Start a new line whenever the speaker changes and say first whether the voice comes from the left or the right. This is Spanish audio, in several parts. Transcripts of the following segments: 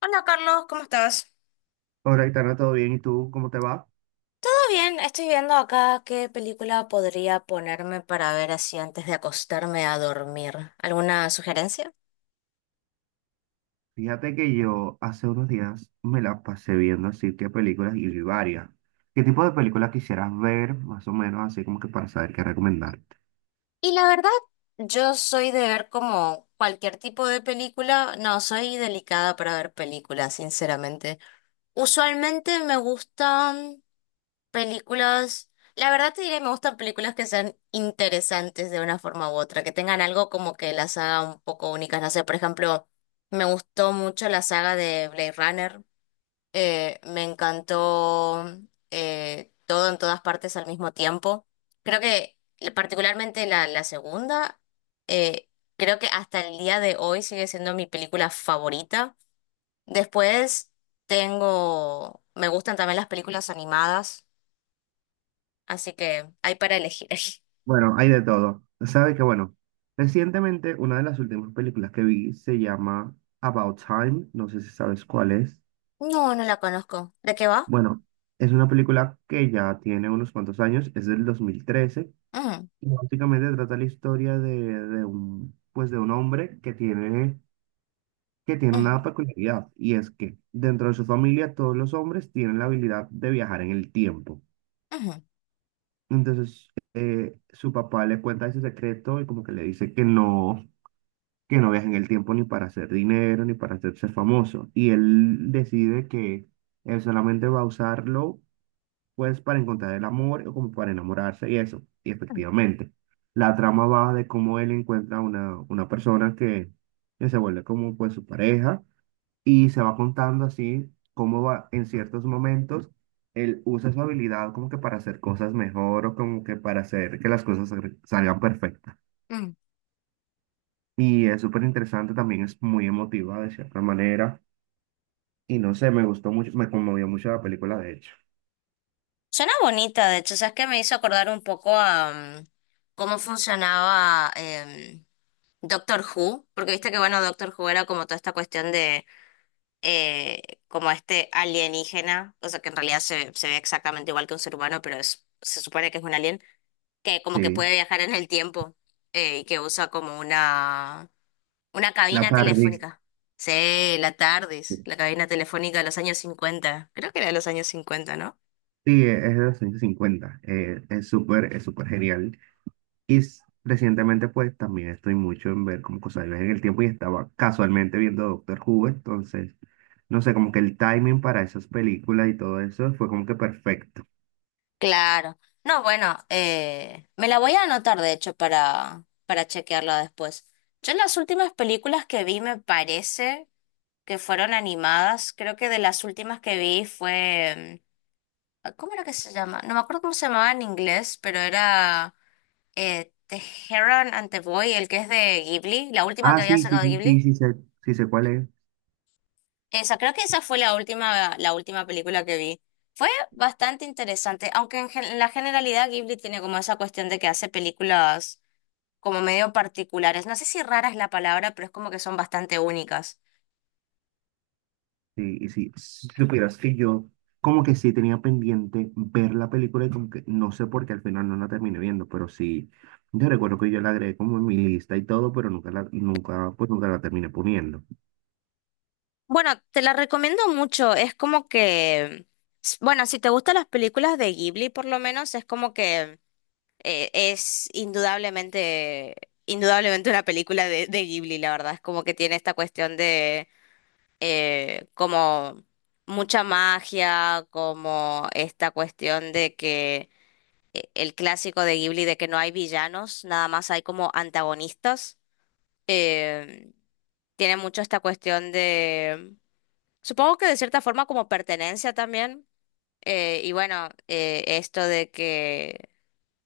left: Hola Carlos, ¿cómo estás?
right: Hola, Itana, ¿todo bien? ¿Y tú cómo te va?
left: Todo bien, estoy viendo acá qué película podría ponerme para ver así antes de acostarme a dormir. ¿Alguna sugerencia?
right: Fíjate que yo hace unos días me la pasé viendo así que películas y vi varias. ¿Qué tipo de películas quisieras ver, más o menos, así como que para saber qué recomendarte?
left: Y la verdad, yo soy de ver como cualquier tipo de película. No, soy delicada para ver películas, sinceramente. Usualmente me gustan películas, la verdad te diré, me gustan películas que sean interesantes de una forma u otra, que tengan algo como que las haga un poco únicas. No sé, por ejemplo, me gustó mucho la saga de Blade Runner. Me encantó todo en todas partes al mismo tiempo. Creo que particularmente la segunda, eh, creo que hasta el día de hoy sigue siendo mi película favorita. Después tengo, me gustan también las películas animadas. Así que hay para elegir ahí.
right: Bueno, hay de todo. Sabes que, bueno, recientemente una de las últimas películas que vi se llama About Time, no sé si sabes cuál es.
left: No, no la conozco. ¿De qué va?
right: Bueno, es una película que ya tiene unos cuantos años, es del 2013.
left: Mm,
right: Y básicamente trata la historia de un, pues de un hombre que tiene una
left: mm,
right: peculiaridad y es que dentro de su familia todos los hombres tienen la habilidad de viajar en el tiempo.
left: ujú.
right: Entonces, su papá le cuenta ese secreto y como que le dice que no viaje en el tiempo ni para hacer dinero ni para hacerse famoso. Y él decide que él solamente va a usarlo pues para encontrar el amor o como para enamorarse y eso. Y
left: mm,
right: efectivamente, la trama va de cómo él encuentra una persona que se vuelve como pues su pareja y se va contando así cómo va en ciertos momentos él usa su habilidad como que para hacer cosas mejor o como que para hacer que las cosas salgan perfectas.
left: mm.
right: Y es súper interesante, también es muy emotiva de cierta manera. Y no sé, me gustó mucho, me conmovió mucho la película, de hecho.
left: Suena bonita, de hecho. ¿Sabes qué? Me hizo acordar un poco a mm, cómo funcionaba Doctor Who, porque viste que, bueno, Doctor Who era como toda esta cuestión de eh, como este alienígena, o sea, que en realidad se, se ve exactamente igual que un ser humano, pero es, se supone que es un alien, que como que
right: Sí,
left: puede viajar en el tiempo, y que usa como una... una
right: la
left: cabina
right: tardis.
left: telefónica. Sí, la TARDIS, la cabina telefónica de los años cincuenta. Creo que era de los años 50, ¿no?
right: Sí, es de los años 50. Es súper, es súper genial. Y recientemente, pues, también estoy mucho en ver como cosas de viajes en el tiempo y estaba casualmente viendo Doctor Who, entonces, no sé, como que el timing para esas películas y todo eso fue como que perfecto.
left: Claro. No, bueno, me la voy a anotar, de hecho, para chequearla después. Yo las últimas películas que vi me parece que fueron animadas. Creo que de las últimas que vi fue... ¿cómo era que se llama? No me acuerdo cómo se llamaba en inglés, pero era The Heron and the Boy, el que es de Ghibli, la última
right: Ah,
left: que había
right: sí, sí,
left: sacado
right: sí,
left: Ghibli.
right: sí sé cuál es.
left: Esa, creo que esa fue la última película que vi. Fue bastante interesante, aunque en, en la generalidad Ghibli tiene como esa cuestión de que hace películas como medio particulares. No sé si rara es la palabra, pero es como que son bastante únicas.
right: Sí, y sí, si supieras que yo como que sí tenía pendiente ver la película y como que no sé por qué al final no la terminé viendo, pero sí, yo recuerdo que yo la agregué como en mi lista y todo, pero nunca la, nunca, pues nunca la terminé poniendo.
left: Bueno, te la recomiendo mucho. Es como que, bueno, si te gustan las películas de Ghibli, por lo menos, es como que es indudablemente, indudablemente una película de Ghibli, la verdad. Es como que tiene esta cuestión de como mucha magia, como esta cuestión de que el clásico de Ghibli de que no hay villanos, nada más hay como antagonistas. eh, Tiene mucho esta cuestión de, supongo que de cierta forma como pertenencia también. Y bueno, esto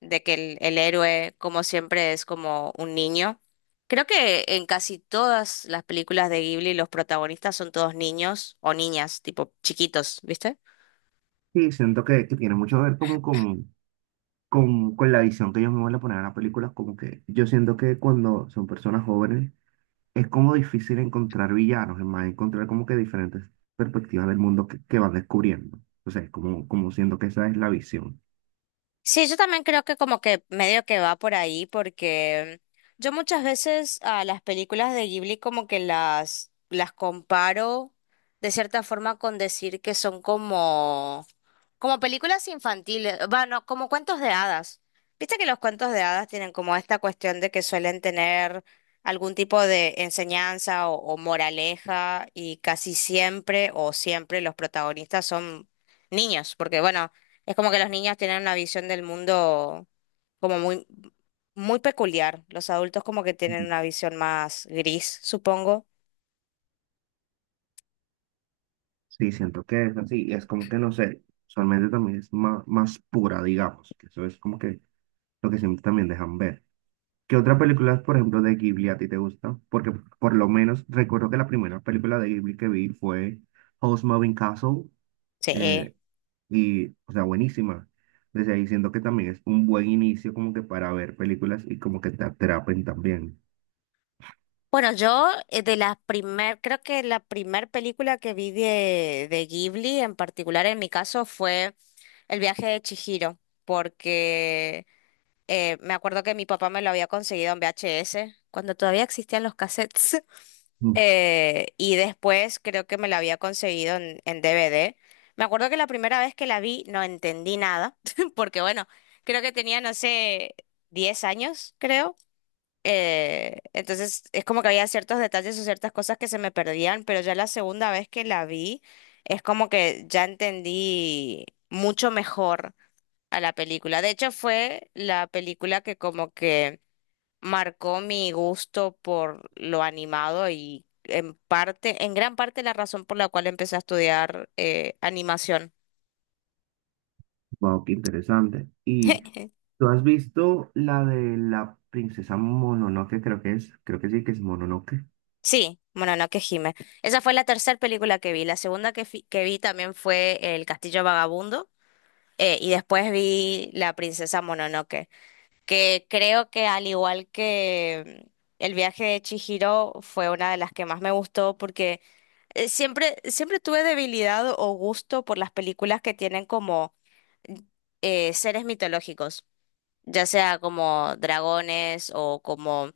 left: de que el héroe, como siempre, es como un niño. Creo que en casi todas las películas de Ghibli los protagonistas son todos niños o niñas, tipo chiquitos, ¿viste?
right: Sí, siento que tiene mucho que ver como con con la visión que ellos mismos le ponen a la película, como que yo siento que cuando son personas jóvenes es como difícil encontrar villanos, es más, encontrar como que diferentes perspectivas del mundo que van descubriendo. O sea, es como, como siento que esa es la visión.
left: Sí, yo también creo que como que medio que va por ahí porque yo muchas veces a las películas de Ghibli como que las comparo de cierta forma con decir que son como como películas infantiles, bueno, como cuentos de hadas. Viste que los cuentos de hadas tienen como esta cuestión de que suelen tener algún tipo de enseñanza o moraleja y casi siempre o siempre los protagonistas son niños, porque bueno, es como que los niños tienen una visión del mundo como muy, muy peculiar. Los adultos como que tienen
right: Ujú.
left: una visión más gris, supongo.
right: Sí, siento que es así, y es como que no sé, usualmente también es más, más pura, digamos, que eso es como que lo que siempre también dejan ver. ¿Qué otra película, por ejemplo, de Ghibli a ti te gusta? Porque por lo menos recuerdo que la primera película de Ghibli que vi fue House Moving Castle. Eh,
left: Sí.
right: Y, o sea, buenísima. Desde ahí siento que también es un buen inicio como que para ver películas y como que te atrapen también.
left: Bueno, yo de la primer, creo que la primer película que vi de Ghibli en particular en mi caso fue El viaje de Chihiro, porque me acuerdo que mi papá me lo había conseguido en VHS, cuando todavía existían los cassettes,
right: Mm.
left: y después creo que me la había conseguido en DVD. Me acuerdo que la primera vez que la vi no entendí nada, porque bueno, creo que tenía, no sé, 10 años, creo. Entonces es como que había ciertos detalles o ciertas cosas que se me perdían, pero ya la segunda vez que la vi es como que ya entendí mucho mejor a la película. De hecho, fue la película que como que marcó mi gusto por lo animado y en parte, en gran parte la razón por la cual empecé a estudiar animación.
right: Wow, qué interesante. ¿Y tú has visto la de la princesa Mononoke? Creo que es, creo que sí, que es Mononoke.
left: Sí, bueno, no que gime. Esa fue la tercera película que vi. La segunda que, que vi también fue El Castillo Vagabundo. Y después vi La princesa Mononoke, que creo que al igual que El viaje de Chihiro fue una de las que más me gustó porque siempre, siempre tuve debilidad o gusto por las películas que tienen como mm, seres mitológicos, ya sea como dragones o como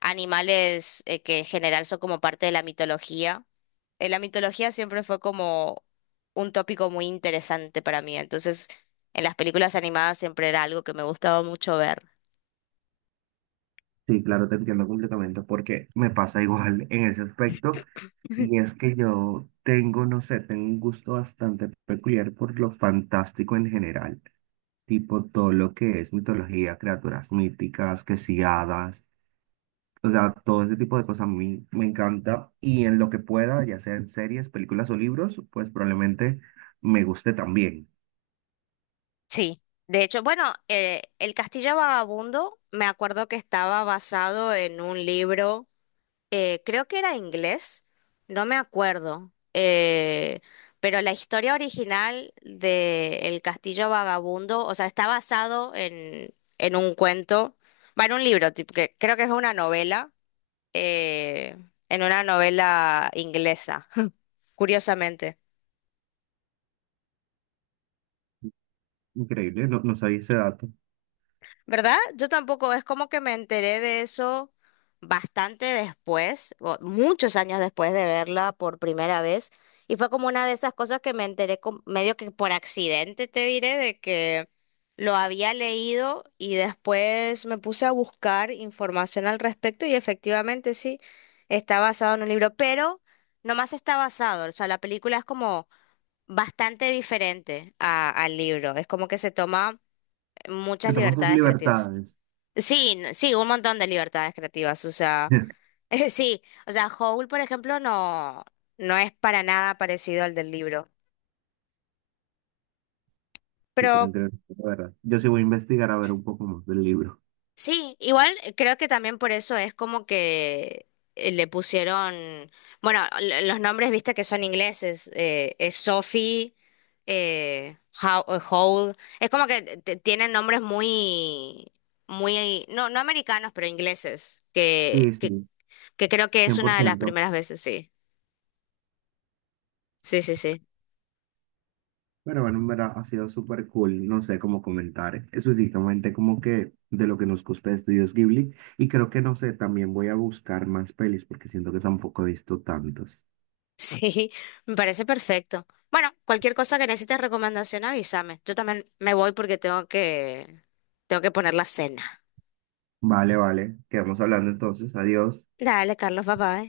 left: animales que en general son como parte de la mitología. La mitología siempre fue como un tópico muy interesante para mí. Entonces, en las películas animadas siempre era algo que me gustaba mucho ver.
right: Sí, claro, te entiendo completamente porque me pasa igual en ese aspecto. Y es que yo tengo, no sé, tengo un gusto bastante peculiar por lo fantástico en general. Tipo todo lo que es mitología, criaturas míticas, que si hadas. O sea, todo ese tipo de cosas a mí me encanta y en lo que pueda, ya sea en series, películas o libros, pues probablemente me guste también.
left: Sí. De hecho, bueno, El Castillo Vagabundo, me acuerdo que estaba basado en un libro, creo que era inglés, no me acuerdo. Pero la historia original de El Castillo Vagabundo, o sea, está basado en un cuento, va en un libro, tipo, que creo que es una novela, eh, en una novela inglesa, curiosamente.
right: Increíble, no, no sabía ese dato.
left: ¿Verdad? Yo tampoco, es como que me enteré de eso bastante después, o muchos años después de verla por primera vez, y fue como una de esas cosas que me enteré medio que por accidente, te diré, de que lo había leído y después me puse a buscar información al respecto y efectivamente sí, está basado en un libro, pero no más está basado, o sea, la película es como bastante diferente al libro. Es como que se toma
right: Te
left: muchas
right: toman tus
left: libertades creativas.
right: libertades.
left: Sí, sí, un montón de libertades creativas. O sea, sí, o sea, Howl, por ejemplo, no, no es para nada parecido al del libro.
right: Súper
left: Pero
right: interesante, la verdad. Yo sí voy a investigar a ver un poco más del libro.
left: sí, igual creo que también por eso es como que le pusieron, bueno, los nombres, viste que son ingleses, es Sophie, Howell, es como que tienen nombres muy, muy, no, no americanos, pero ingleses,
right: Sí, sí,
left: que creo que es una de las
right: 100%.
left: primeras veces, sí, sí, sí, sí,
right: Pero bueno, en verdad ha sido súper cool, no sé cómo comentar específicamente como que de lo que nos gusta de Estudios Ghibli. Y creo que, no sé, también voy a buscar más pelis porque siento que tampoco he visto tantos.
left: sí, me parece perfecto. Bueno, cualquier cosa que necesites recomendación, avísame. Yo también me voy porque tengo que poner la cena.
right: Vale, vale. Quedamos hablando entonces. Adiós.
left: Dale, Carlos, bye bye.